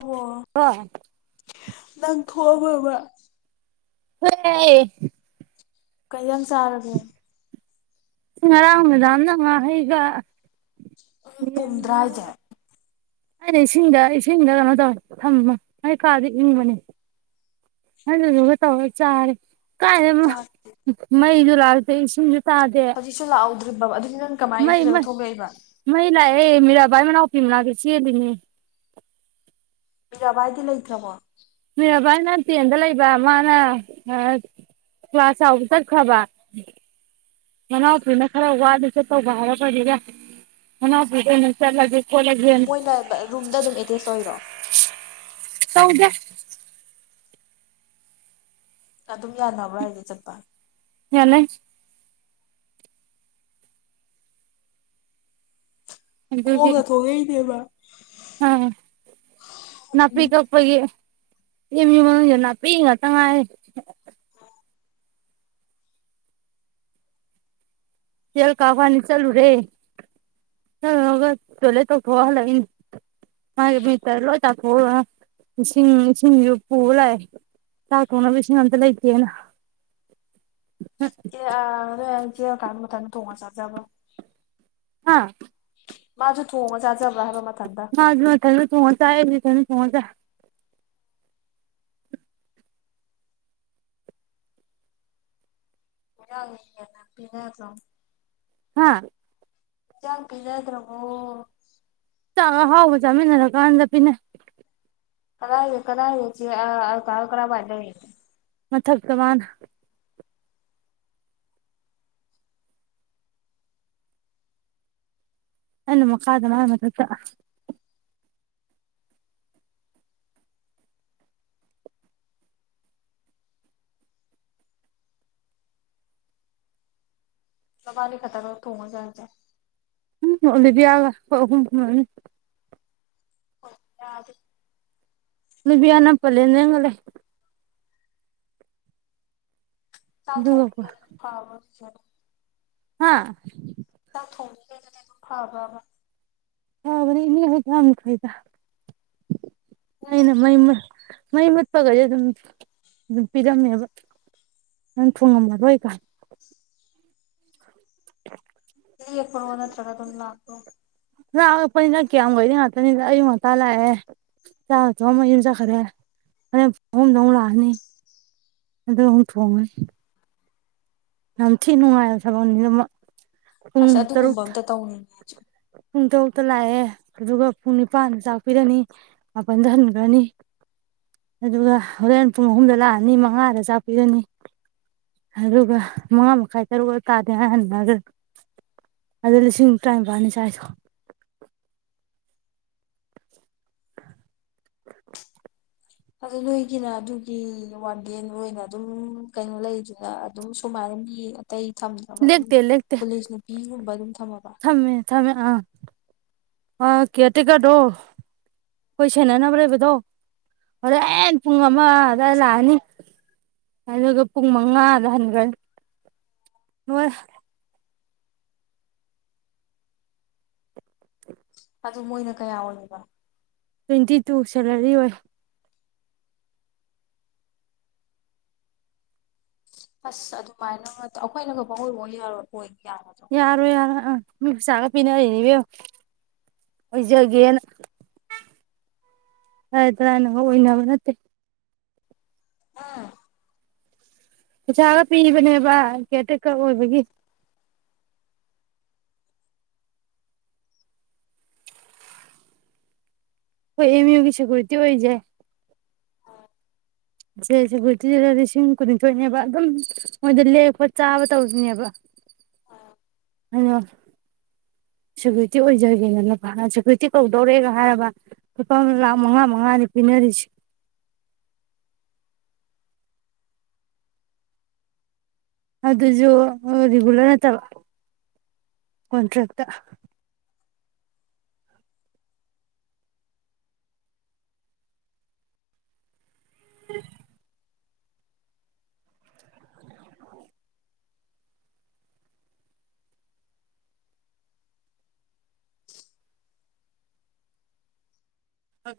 ꯑꯣ ꯅꯪ ꯊꯣꯛꯣꯑꯕꯕ ꯍꯣꯏꯌꯦ ꯀꯩꯩꯅ ꯆꯔꯥꯒꯦ ꯁꯤꯁꯤꯡ ꯉꯔꯥꯡ ꯃꯗꯥꯝꯅ ꯉꯥꯍꯩꯒ ꯎ ꯌꯦꯟ ꯄꯨꯝꯗ꯭ꯔꯥꯁꯦ ꯉꯧꯕꯒ ꯑꯩꯅ ꯏꯁꯤꯡꯗ ꯏꯁꯤꯡꯗ ꯀꯩꯅꯣ ꯇꯧꯋ ꯊꯝꯃ ꯃꯩ ꯀꯥꯗꯤ ꯏꯪꯕꯅꯤ [unintelligible] ꯀꯥꯏ ꯆꯥꯛ ꯃꯩ ꯂꯥꯛꯇꯦ ꯏꯁꯤꯡ ꯇꯗꯦ ꯍꯧꯖꯤꯛꯁꯨ ꯂꯥꯛꯍꯧꯗ꯭ꯔꯤꯕꯕ ꯑꯗꯨꯗꯤ ꯅꯪ ꯀꯃꯥꯏꯅ ꯃꯩ ꯏꯔꯨꯖꯔ ꯊꯣꯛꯂꯛꯏꯕ ꯃꯩ ꯂ ꯃꯤꯔꯥꯕꯥꯥꯏ ꯃꯅ [unintelligible] ꯃꯔꯕꯥꯏꯗꯤ ꯂꯩꯇ꯭ꯔꯕꯣ ꯃꯤꯔꯥꯕꯥꯏꯅ ꯇꯦꯟꯗ ꯂꯩꯕ ꯃꯥꯅ ꯀ꯭ꯂꯥꯁ ꯆꯥꯎꯕ ꯆꯠꯈ꯭ꯔꯕ ꯃꯅꯥꯎꯄꯤꯅ ꯈꯔ ꯋꯥꯅ ꯆꯠꯇꯧꯕ ꯍꯥꯏꯔꯛꯄꯅꯤꯗ ꯃꯅꯥꯎꯄꯤꯗ ꯑꯣꯏꯅ ꯆꯠꯂꯒꯦ ꯈꯣꯠꯂꯒꯦꯅ ꯃꯣꯏꯅ ꯔꯨꯝꯗ ꯑꯗꯨꯝ ꯑꯦꯇꯦꯁ ꯑꯣꯏꯔꯣ [unintelligible] ꯑꯗꯨꯝ ꯌꯥꯅꯕ꯭ꯔꯥ ꯍꯥꯏꯁꯦ ꯆꯠꯄ ꯌꯥꯅꯩ ꯑꯗꯨꯒꯤ ꯈꯣꯡꯅꯥ ꯊꯣꯛꯂꯛ ꯏꯅꯦꯕ ꯑ ꯅꯄꯤ ꯀꯛꯄꯒꯤ ꯑꯦꯝ ꯌꯨ ꯃꯅꯨꯡ ꯅꯥꯄꯤ ꯉꯥꯛꯇꯪ ꯉꯥꯏ [unintelligible] ꯃꯥꯏ ꯃꯤꯠꯀ ꯏꯁꯤꯡ ꯏꯁꯤꯡꯁꯨ ꯄꯨꯕ ꯂꯥꯛꯑꯦ ꯆꯥꯛ ꯊꯣꯡꯅꯕ ꯏꯁꯤꯡ ꯑꯝꯇ ꯂꯩꯇꯦꯅ [unintelligible] ꯊꯣꯡꯉ ꯆꯥꯖꯕꯔ ꯍꯥꯥ ꯃꯥꯖꯨ ꯊꯣꯡ ꯃꯥ ꯃ ꯊ ꯆ ꯊ [unintelligible] ꯍꯗ ꯑꯣꯔꯅꯣ ꯍꯥꯥ ꯆꯥꯡ ꯄꯤꯅꯗ꯭ꯔꯕꯣ ꯑ ꯑꯍꯥꯎꯕ ꯆꯥꯃꯤꯟꯅꯔꯀꯥꯟꯗ ꯄꯅꯦ ꯀꯗꯥ ꯍꯥꯏ ꯀꯗꯥ ꯍꯥꯏꯁꯤ ꯀ ꯀꯔꯕꯥꯥꯏꯂ ꯍꯥꯏ ꯃꯊ ꯇꯃꯅ ꯑꯅꯃ ꯀꯥꯗ ꯃꯥꯃꯠꯇ ꯂꯕꯥꯅꯤ ꯈꯇꯒ ꯎ ꯊꯣꯡꯉ ꯆꯗ ꯎꯝ ꯂꯩꯕꯤ ꯌꯥꯒ ꯍꯝ ꯑꯣ ꯌꯥ ꯑꯗꯨ ꯅꯨꯕꯤꯌꯥꯅ ꯄꯂꯗꯒ ꯂꯩꯦ ꯆꯥꯛ ꯑꯗꯨꯒꯀꯣ ꯊꯣꯡꯒ ꯍꯥꯎ ꯍꯥꯥ ꯊꯣꯡ ꯐꯥꯕ꯭ꯔꯕ ꯍ ꯃ ꯏꯅꯤ ꯍꯥꯏꯗ ꯐꯥꯏꯗ ꯅꯪ ꯑꯅꯃ ꯏ ꯃꯩ ꯃꯨꯠꯄꯈꯩꯗꯤ ꯑꯗꯨꯝ ꯑꯗꯨꯝ ꯄꯤꯔꯝꯃꯦꯕ ꯅꯪ ꯊꯨꯡꯉꯝꯃꯔꯣꯏ ꯀꯥꯟ ꯄꯨ ꯋꯥꯟꯅꯠꯇ꯭ꯔꯒ ꯑꯗꯨ ꯂꯥꯛ꯭ꯔꯣ ꯅ ꯑꯉꯛꯄꯅꯤꯅ ꯀꯌꯥꯝꯨꯩꯗꯤ ꯉꯥꯛꯇꯅꯤꯗ ꯑꯌꯨꯛ ꯉꯟꯇꯥ ꯂꯥꯛꯑꯦ ꯆꯥ ꯑ ꯊꯣꯡ ꯑꯃ ꯌꯨꯝ ꯆꯠꯈ꯭ꯔꯦ ꯑ ꯑꯍꯨꯝꯗ ꯑꯃꯨꯛ ꯂꯥꯛꯑꯅꯤ ꯑꯗꯨ ꯑꯃꯨꯛ ꯊꯣꯡꯉꯅꯤ ꯌꯥꯝ ꯊꯤ ꯅꯨꯡꯉꯥꯏꯕ ꯁꯗ ꯑꯁ ꯑꯗꯨꯒꯨꯝꯕ ꯑꯝꯇ ꯇꯧꯅꯤꯡꯅꯦ ꯍꯧꯖꯤꯛ ꯄꯨꯡ ꯇꯔꯨꯛꯇ ꯂꯥꯛꯑꯦ ꯑꯗꯨꯒ ꯄꯨꯡ ꯅꯤꯄꯥꯟꯗ ꯆꯥꯛꯄꯤꯔꯅꯤ ꯃꯥꯄꯜꯗ ꯍꯟꯈ꯭ꯔꯅꯤ ꯑꯗꯨꯒ ꯍꯣꯔꯦꯟ ꯄꯨꯡ ꯑꯍꯨꯝꯗ ꯂꯥꯛꯑꯅꯤ ꯃꯉꯥꯗ ꯆꯥꯛꯄꯤꯔꯅꯤ ꯑꯗꯨꯒ ꯃꯉꯥ ꯃꯈꯥꯏ ꯇꯔꯨꯛ ꯇꯥꯗꯦꯅ ꯍꯟꯅꯈ ꯑꯗꯨꯗ ꯂꯤꯁꯤꯡ ꯇꯔꯥꯅꯤꯄꯜꯅꯤ ꯆꯥꯏꯗꯣ [inaudible] ꯑꯗꯨ ꯅꯣꯏꯒꯤꯅ ꯑꯗꯨꯒꯤ ꯋꯥꯟ ꯗꯦ ꯑꯣꯏꯅ ꯑꯗꯨꯝ ꯀꯩꯅꯣ ꯂꯩꯗꯅ ꯑꯗꯨꯝ ꯁꯨꯃꯥꯏꯅ ꯑꯇꯩ ꯊꯝꯗꯕ ꯑꯗꯨꯝ ꯂꯦꯛꯇꯦ ꯂꯦꯛꯇꯦ ꯄꯨꯂꯤꯁ ꯅꯨꯄꯤꯒꯨꯝꯕ ꯑꯗꯨꯝ ꯊꯝꯃ ꯊꯝꯃꯦ ꯊꯃꯦ ꯑꯥ ꯑ ꯀꯦ ꯇꯤꯀꯔꯗꯣ ꯑꯩꯈꯣꯏ ꯁꯦꯟꯅꯅꯕ ꯂꯩꯕꯗꯣ ꯍꯣꯔꯦꯟ ꯑꯦꯦꯟ ꯄꯨꯡ ꯑꯃꯗꯏ ꯂꯥꯛꯑꯅꯤ ꯑꯗꯨꯒ ꯄꯨꯡ ꯃꯉꯥꯗ ꯍꯟꯈ꯭ꯔꯅꯤ ꯍꯣꯏ ꯑꯗꯨ ꯃꯣꯏꯅ ꯀꯌꯥ ꯑꯣꯏꯕ ꯇ꯭ꯋꯦꯟꯇꯤ ꯇꯨ ꯁꯦꯂꯔꯤ ꯑꯣꯏ ꯑꯁ ꯑꯗꯨꯃꯥꯏꯅ ꯑꯩꯈꯣꯏꯅ ꯈ ꯄꯥꯎꯣꯏꯕ ꯌꯥꯔꯑꯣ ꯑꯣꯏ ꯌꯥꯒꯗ꯭ꯔꯣ ꯌꯥꯔꯣ ꯌꯥꯔꯣ ꯑꯥ ꯃꯤ ꯄꯁꯥꯒ ꯄꯤꯅꯔꯤꯅꯦꯕ ꯑꯣꯏꯖꯒꯦꯅ ꯍꯥꯏ ꯇꯔꯅ ꯑꯣꯏꯅꯕ ꯅꯠꯇꯦ ꯑꯥ ꯄꯩꯁꯥꯒ ꯄꯤꯕꯅꯦꯕ ꯀꯦꯇꯀ ꯑꯣꯏꯕꯒꯤ ꯍꯣꯏ ꯑꯦꯃꯤ ꯌꯒꯤꯁꯒꯔꯇ ꯑꯣꯏꯏꯖꯏ ꯁꯦ ꯁꯦꯀꯇꯤꯗ ꯂꯤꯁꯤꯡ ꯀꯨꯟꯅꯤꯊꯣꯏꯅꯦꯕ ꯑꯗꯨꯝ ꯃꯣꯏꯗ ꯂꯦꯛꯄ ꯆꯥꯕ ꯇꯧꯁꯤꯅꯦꯕ ꯑꯩꯅꯣ ꯁꯦꯀ꯭ꯌꯨꯔꯤꯇꯤ ꯑꯣꯏꯖꯒꯦꯗꯅꯄꯥꯅ ꯁꯦꯀ꯭ꯌꯨꯔꯤꯇꯤ ꯀꯧꯗꯧꯔꯦꯒ ꯍꯥꯏꯔꯕ ꯂꯨꯄꯥ ꯂꯥꯛ ꯃꯉꯥ ꯃꯉꯥꯅꯤ ꯄꯤꯅꯔꯤꯁꯤ ꯑꯗꯨꯁꯨ ꯔꯤꯒꯨꯂꯔ ꯅꯠꯇꯕ ꯀꯣꯟꯇ꯭ꯔꯦꯛꯇ [inaudible]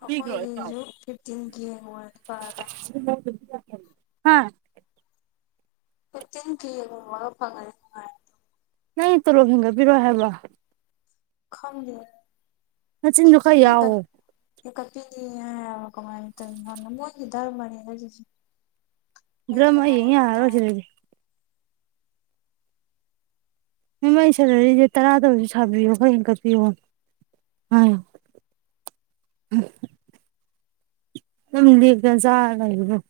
ꯑꯩꯈꯣꯏꯒꯤꯁꯨ ꯐꯤꯐꯇꯤꯟ ꯀꯦꯒ ꯑꯣꯔꯗꯤ ꯐꯔꯗꯝ ꯍꯥ ꯐꯤꯐꯇꯤꯟ ꯀꯦꯒꯨꯝꯕꯒ ꯐꯪꯉꯗꯤ ꯅꯨꯡꯉꯥꯏꯔꫭꯏ ꯅꯪ ꯇꯣꯂꯣꯞ ꯍꯦꯟꯒꯠꯕꯤꯔꯣꯏ ꯍꯥꯏꯕ꯭ꯔꫭ ꯈꯪꯗꯦ ꯅꯆꯤꯟꯗꫭ ꯈꯥ ꯌꯥꯎꯑꯣ ꯍꯥꯏꯕ ꯀꯃꯥꯏꯅ ꯇꯩꯏꯅꫭ ꯃꯣꯏꯒꯤ ꯙꯔꯃꯅꯤꯗ ꯖꯦꯁꯤ ꯗ꯭ꯔꯃ ꯌꯦꯡ ꯌꯥꯔꯔꯣꯏꯁꯤꯗꯗꯤ ꯍꯨꯃꯦꯟ ꯁꯦꯂꯔꯤꯁꯦ ꯇꯔꯥꯗ ꯑꫭꯏꯁꯨ ꯁꯥꯕꯤꯌꯣ ꯈꯔ ꯍꯦꯟꯒꯠꯄꯤꯌꯣ ꯑ ꯎꯝ ꯅꯝꯗꯤ ꯒꯟꯖꯥ ꯂꯩꯔꯤꯕꫭ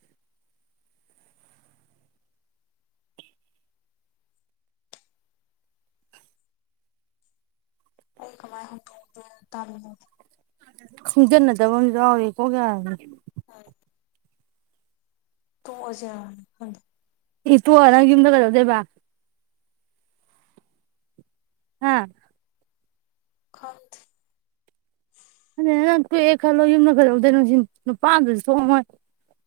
ꯑꯩ ꯀꯃꯥꯏ ꯍꯧꯇꫭꯛꯎ ꯗꫭꯏꯅꫭ ꯇꯜꯂꯤ ꯈꯪꯖꯤꯟꯅꯗꯕ ꯑꯝꯖꯨ ꯌꯥꯎꯔꯤꯌꯦ ꯀꯣꯛ ꯌꯥꯔꯅꯤ ꯃꯥꯅꯤ ꯇꫭꯛ ꯑꯖꯤꯔꯥꯅ ꯈꯪꯗꯦ ꯏ ꯇꫭꯛꯑ ꯅꯪ ꯌꯨꯝꯗ ꯀꯩꯗꯧꯗꫭꯏꯕ ꯍꯥ ꯈꯪꯗꯦ [unintelligible] ꯅꯪ ꯊꯣꯛꯣꯛꯑꯦꯅ ꯈꯜꯂꯣ ꯌꯨꯝꯗ ꯀꯩꯗꯧꯗꯣꯏꯅꫭ ꯁꯤꯅꯤ ꯅꯪ ꯅꯨꯄꯥ ꯑꯝꯇꯁꯨ ꯁꯨ ꯊꫭꯛꯉꯝꯃꯣꯏ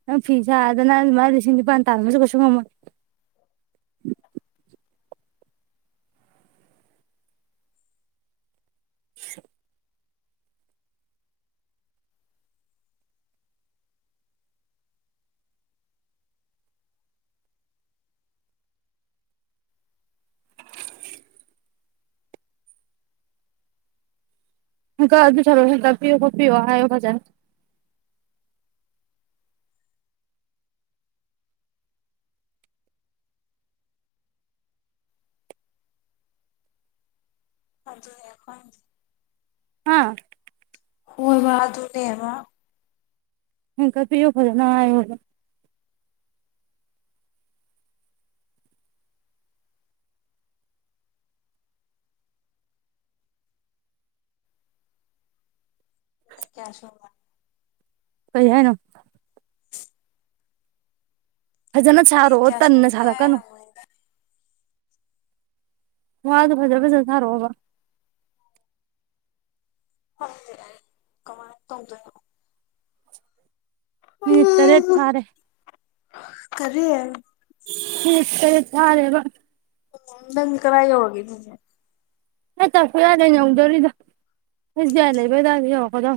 ꯅꯪ ꯐꯤ ꯁꯥꯗꯅ ꯑꯗꯨꯃꯥꯏꯅ ꯂꯤꯁꯤꯡ ꯅꯤꯄꯥꯥꯟ ꯇꯥꯟꯕꯁꯨ ꯀꯩꯁꯨ ꯉꯝꯃꯣꯏ [inaudible] ꯍꯦꯟꯀꯠ ꯑꯩ ꯄꯩꯁꯥꯗꫭ ꯍꯦꯟꯀꯠꯄꯤꯌꯣ ꯈꫭꯠꯄꯤꯌꫭ ꯍꯥꯏꯑꫭ ꯐꯖꯅ ꯑꯗꯨꯅꯦ ꯑꯩꯈꯣꯏꯅ ꯑꯥ ꯍꯣꯏꯕꯥ ꯑꯗꯨꯅꯦꯕ ꯍꯦꯟꯀꯠ ꯄꯤꯌꫭ ꯐꯖꯅ ꯍꯥꯏꯌꫭꯕ ꯀꯌꯥꯁꯨꯃ ꯀꯩ ꯍꯥꯏꯅꫭ ꯐꯖꯅ ꯃꯤꯅꯤꯠ ꯁꯥꯔꯣꯑꯣ ꯀꯌꯥ ꯇꯟꯅ ꯁꯨꯔꯒꯦ ꯁꯥꯔꯛꯀꯅꯨ ꯍꯪꯕꯅꯤꯗ ꯋꯥꯗꯨ ꯐꯖꯔ ꯐꯖ ꯁꯥꯔꯛꯑꫭꯕ ꯈꯪꯗꯦ ꯑꯩ ꯀꯃꯥꯏ ꯇꯧꯗꫭꯏꯅꫭ ꯃꯤꯅꯤꯠ ꯇꯔꯦꯠ ꯐꯥꯔꯦ ꯀꯔꯤ ꯃꯤꯅꯤꯠ ꯇꯔꯦꯠ‌ ꯐꯥꯔꯦꯕ ꯎꯝ ꯅꯪꯗꯤ ꯀꯔꯥꯏ ꯌꯧꯔꯒꯦ ꯑꯗꯨꯗꯤ ꯅ ꯊ꯭ꯔꯥꯐꯤꯛ ꯑꯥꯏꯂꯦꯟ ꯌꯧꯗꯣꯔꯤꯗꯣ ꯑꯦꯁ ꯕꯤ ꯑꯥꯏ ꯂꯩꯕꯩ ꯑꯗꯥꯏꯗꫭ ꯌꯧꯔꯛꯀꯗꯧ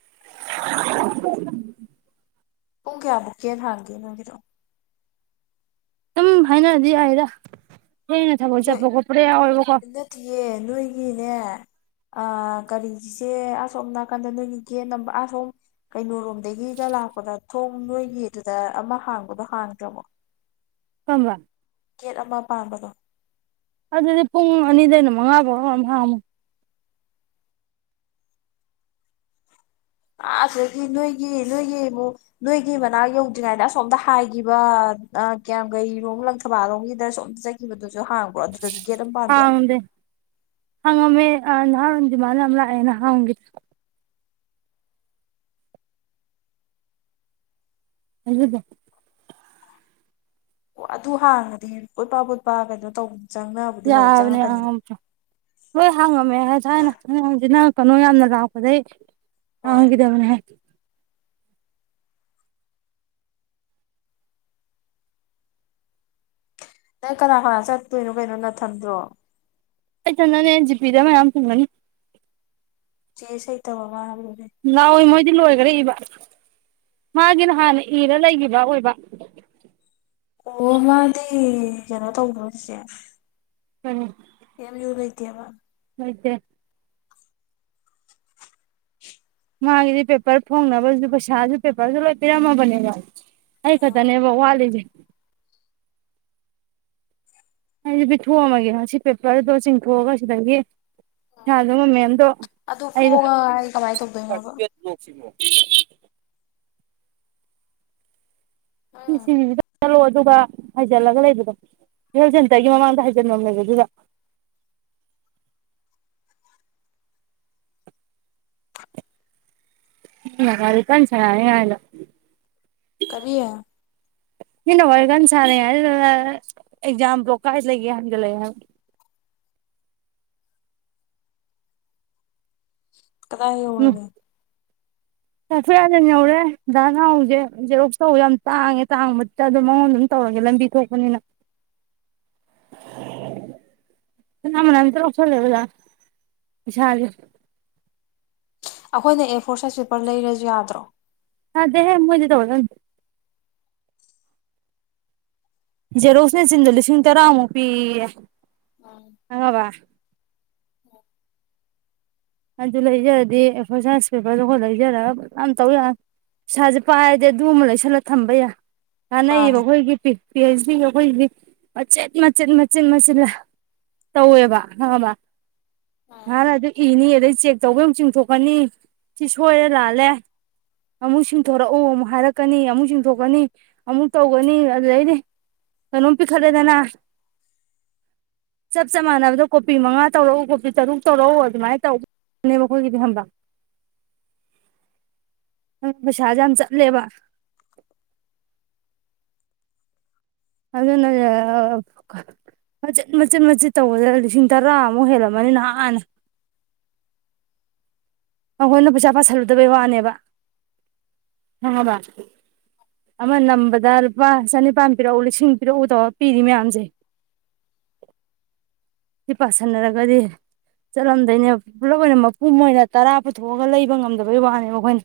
[inaudible] ꯄꯨꯡ ꯀꯌꯥ ꯕꯨꯛ ꯒꯦꯠ ꯍꯥꯡꯒꯦ ꯅꫭꯏꯒꯤꯗꫭ ꯑꯗꯨꯝ ꯍꯥꯏꯅꯔꯗꯤ ꯍꯥꯏꯗ ꯊꯦꯡꯅ ꯊꯕꯛ ꯅꯣꯏ ꯆꯠꯄ ꯈꫭꯠꯄꯒ ꯌꯥꯎꯋꯦꯕꯀꫭ ꯒꯤꯅꯦ ꯑ ꯀꯔꯤ ꯆꯤꯆꯦ ꯑꯁꯣꯝ ꯅꯥꯀꯟꯗ ꯅꯣꯏꯒꯤ ꯒꯦꯠ ꯅꯝꯕꯔ ꯑꯁꯣꯝ ꯀꯩꯅꯣ ꯔꯣꯝꯗꯒꯤꯒ ꯂꯥꯛꯄꯗ ꯊꯣꯡ ꯅꯣꯏꯒꯤꯗꯨꯗ ꯑꯃ ꯍꯥꯡꯕꯗꯣ ꯍꯥꯡꯗ꯭ꯔꯕꯣ ꯀꯝꯕ ꯒꯦꯠ ꯑꯃ ꯄꯥꯟꯕꯗꯣ ꯑꯗꯨꯗꯤ ꯄꯨꯡ ꯑꯅꯤꯗꯩꯅ ꯃꯉꯥ ꯕꯥꯎꯔ ꯀꯅꫭꯝ ꯍꯥꯡ ꯑꯥ ꯑꯗꯨꯗꯒꯤ ꯅꯣꯏꯒꯤ ꯅꯣꯏꯒꯤ ꯑꯃꯛ ꯅꯣꯏꯒꯤ ꯃꯅꯥꯛ ꯌꯧꯗ꯭ꯔꯤꯉꯩꯗ ꯑꯁꯣꯝꯗ ꯍꯥꯏꯈꯤꯕ ꯀꯌꯥꯝ ꯀꯩꯔꯣꯝ ꯂꯪꯊꯕꯥꯜꯂꯣꯝꯒꯤꯗ ꯁꯣꯝꯇ ꯆꯠꯈꯤꯕꯗꯨꯁꯨ ꯍꯥꯡꯕ꯭ꯔꯣ ꯑꯗꯨꯗꯁꯨ ꯒꯦꯠ ꯑꯃ ꯄꯥꯟꯕ꯭ꯔꯣ ꯍꯗꯦ ꯍꯉꯃꯦ ꯑ ꯅꯥꯟꯗ ꯃꯥꯅꯝꯂ ꯌꯦꯅ ꯍꯥ ꯍꯒꯗ ꯑꯗꯨꯗ ꯑꯣ ꯑꯗꯨ ꯍꯥꯡꯉꯗꯤ ꯎꯠꯄ ꯐꯠꯄ ꯀꯩꯅꯣ ꯇꯧꯕꯅꯦ ꯌꯥꯕꯅꯦ ꯑ ꯍꯣꯏ ꯍꯥꯡꯉꯝꯃꯦ ꯍꯥꯏꯗꯤ ꯍꯥꯏꯅ ꯍꯪ ꯍꯪꯁꯤ ꯅꯪ ꯀꯩꯅꯣ ꯌꯥꯝꯅ ꯂꯥꯛꯄꯗꯒꯤꯩ ꯍꯣꯏ ꯍꯗꯕꯅ ꯍꯥꯏ ꯅꯪ ꯀꯅꯥ ꯀꯅꯥ ꯆꯠꯇꯣꯏꯅꯣ ꯀꯩꯅꯣ ꯅꯊꯟꯗ꯭ꯔꯣ ꯑꯩ ꯆ ꯅꯅꯦꯖꯤ ꯄꯗꯦ ꯃꯌꯥꯝ ꯇꯃꯅꯤ ꯆꯦꯁ ꯍꯥꯏ ꯇꯕꯣ ꯕꯦ ꯗꯤ ꯂꯣꯏꯈꯔꯦ ꯏꯕ ꯃꯥꯒꯤꯅ ꯍꯥꯟꯅ ꯏꯔ ꯂꯩꯈꯤꯕ꯭ꯔ ꯑꯣꯏꯕ ꯑꯣ ꯃꯥꯗꯤ ꯀꯩꯅꯣ ꯇꯧꯕ꯭ꯔꯣ ꯁꯤꯁꯦ ꯎꯝ ꯌꯦ ꯂ ꯌꯔꯇꯌꯥꯕ ꯍꯣꯏꯗ ꯃꯥꯒꯤꯗꯤ ꯄꯦꯄꯔ ꯐꯣꯡꯅꯕꯁꯨ ꯄꯩꯁꯥꯁꯨ ꯄꯦꯄꯔꯁꯨ ꯂꯣꯏ ꯄꯤꯔꯝꯃꯕꯅꯦꯕ ꯑꯩ ꯈꯛꯇꯅꯦꯕ ꯋꯥꯠꯂꯤꯁꯦ ꯑꯩꯁꯤ ꯄꯤꯊꯣꯛꯑꯝꯃꯒꯦ ꯁꯤ ꯄꯦꯄꯔꯗꯣ ꯆꯤꯡꯊꯣꯛꯑꯒ ꯁꯤꯗꯒꯤ ꯁꯥ ꯑꯗꯨ ꯃ ꯃꯦꯝꯗꯣ ꯑꯗꯨ ꯑꯩꯗꯣ ꯐꯣꯒ ꯑꯩ ꯀꯃꯥꯏꯅ ꯇꯧꯗꯣꯏꯅꯣꯕ ꯎꯝ ꯆ ꯑꯗꯨꯒ ꯍꯥꯏꯖꯤꯜꯂꯒ ꯂꯩꯕꯗꯣ ꯍꯦꯜꯊ ꯁꯦꯟꯇꯔꯒꯤ ꯃꯃꯥꯡꯗ ꯍꯥꯏꯖꯤꯟꯕ ꯑꯃ ꯂꯩꯕ ꯑꯗꯨꯗ ꯎ ꯀꯔꯤ ꯀꯅꯤ ꯆꯦ ꯌꯥꯅ ꯀꯔꯤꯌꯦ ꯃꯤꯅ ꯋꯥꯔꯤ ꯀꯥꯟ ꯁꯥꯥꯟꯅꯩ ꯍꯥꯏ ꯑꯦꯛꯖꯥꯝ ꯭ꯂꯣꯛ ꯀꯥꯏ ꯂꯩꯒꯦ ꯍꯥꯏꯟꯒꯠꯂꯛꯑꯦ ꯍꯥꯏ ꯎ ꯀꯗꯥ ꯍꯧꯔꯒꯦ ꯇꯥꯐꯤ ꯌꯥꯗꯟ ꯌꯧꯔꯦ ꯥꯛ ꯉꯍꯁꯦ ꯔꯣꯛ ꯇꯧ ꯌꯥꯝ ꯇꯥꯡꯉꯦ ꯇꯥꯡꯕ ꯑꯗꯨꯝ ꯃꯉꯣꯟ ꯑꯗꯨꯝ ꯇꯧꯔꯒꯦ ꯂꯝꯕꯤ ꯊꯣꯛꯄꯅꯤꯅ ꯀꯅꯥꯃꯅ ꯑꯝꯇ ꯂꯧꯁꯜꯂꯦ ꯑꯣꯖꯥ ꯏꯁꯥꯥꯁꯦ ꯑꯩꯈꯣꯏꯅ ꯑꯦ ꯐꯣꯔ ꯁꯥꯏꯖ ꯄꯦꯄꯔ ꯂꯩꯔꯁꯨ ꯌꯥꯗ꯭ꯔꯣ ꯑꯗꯦ ꯍꯦ ꯃꯅꯤꯦ ꯇꯒꯦ ꯖꯦꯔꯣꯁꯅ ꯁꯤꯗ ꯂꯤꯁꯤꯡ ꯇꯔꯥꯃꯨꯛ ꯄꯤ ꯑꯉ ꯋꯥ ꯑꯣ ꯑꯗꯨ ꯂꯩꯖꯔꯗꯤ ꯑꯦꯛꯚꯔꯁꯥꯏꯁ ꯄꯦꯄꯔꯗ ꯈꯔ ꯂꯩꯖꯔꯒꯖ ꯌꯥꯝ ꯇꯧ ꯌꯥ ꯄꯩꯁꯥꯁꯦ ꯄꯥꯏꯔꯗꯤ ꯑꯗꯨꯃ ꯂꯩꯁꯜꯂꯒ ꯊꯝꯕ ꯌꯥꯏ ꯅꯥꯟꯅ ꯃꯥꯅꯦ ꯏꯕꯒ ꯍꯣꯏꯒꯇꯤ ꯄꯤ ꯑꯩꯩꯆ ꯗꯤ ꯑꯩꯈꯣꯏꯒꯤꯗꯤ ꯃꯆꯦꯠ ꯃꯆꯦꯠ ꯃꯆꯦꯠ ꯃꯆꯤꯤꯟ ꯇꯧꯋꯦꯕ ꯑꯕ ꯎꯝ ꯍꯥꯟ ꯑꯗꯨ ꯏꯅꯤ ꯑꯗꯨꯗꯩ ꯆꯦꯛ ꯇꯧꯕꯦ ꯑꯃꯨꯛ ꯆꯤꯡꯊꯣꯛꯀꯅꯤ ꯁꯤ ꯁꯣꯏꯔꯦ ꯂꯥꯜꯂꯦ ꯑꯃꯨꯛ ꯆꯤꯡꯊꯣꯔꯛꯎ ꯑꯃꯨꯛ ꯍꯥꯏꯔꯛꯀꯅꯤ ꯑꯃꯨꯛ ꯆꯤꯡꯊꯣꯛꯀꯅꯤ ꯑꯃꯨꯛ ꯇꯧꯒꯅꯤ ꯑꯗꯨꯗꯩꯗꯤ ꯀꯩꯅꯣꯝ ꯄꯤꯈꯠꯂꯦꯗꯅ ꯆꯞ ꯆ ꯃꯥꯟꯅꯕꯗ ꯀꯣꯄꯤ ꯃꯉꯥ ꯇꯧꯔꯛꯎ ꯀꯣꯄꯤ ꯇꯔꯨꯛ ꯇꯧꯔꯛꯎ ꯑꯗꯨꯃꯥꯏꯅ ꯇꯧꯕ ꯅꯦ ꯃꯈꯣꯏꯒꯤꯗꯤ ꯍꯝꯕ ꯄꯩꯁꯥꯁꯦ ꯌꯥꯝ ꯆꯠꯂꯦꯕ ꯑꯗꯨꯅ ꯃꯆꯦꯠ ꯃꯆꯦꯠ ꯃꯆꯦꯠ ꯇꯧꯕꯗ ꯂꯤꯁꯤꯡ ꯇꯔꯥꯃꯨꯛ ꯍꯦꯜꯂꯝꯃꯅꯤ ꯅꯍꯥꯟꯅ ꯑꯈꯣꯏꯅ ꯄꯩꯁꯥ ꯄꯥꯁꯤꯜꯂꯨꯗꯕꯩ ꯋꯥꯅꯦꯕ ꯈꯪꯉꯕ ꯑꯃ ꯅꯝꯕꯗ ꯂꯨꯄꯥ ꯆꯅꯤꯄꯥꯟ ꯄꯤꯔꯛꯎ ꯂꯤꯁꯤꯡ ꯄꯤꯔꯛꯎ ꯇꯧꯑꯣ ꯄꯤꯔꯤ ꯃꯌꯥꯝꯖꯦ ꯏ ꯄꯁꯤꯟꯅꯔꯒꯗꯤ ꯆꯠꯂꯝꯗꯣꯏꯅꯦꯕ ꯄꯨꯂꯞ ꯑꯣꯏꯅ ꯃꯄꯨꯝ ꯑꯣꯏꯅ ꯇꯔꯥ ꯄꯨꯊꯣꯛꯑꯒ ꯂꯩꯕ ꯉꯝꯗꯕꯩ ꯋꯥꯅꯦꯕ ꯑꯩꯈꯣꯏꯅ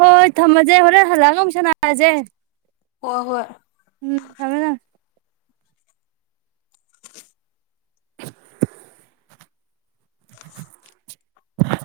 ꯍꯣꯏ ꯊꯝꯃꯖꯦ ꯍꯣꯔꯦꯟ ꯍꯜꯂꯛꯒ ꯑꯃꯨꯛ ꯁꯅꯥ ꯖꯦ ꯍꯣꯏ ꯍꯣꯏ ꯎꯝ ꯊꯃꯦ ꯊꯃꯦ ꯍ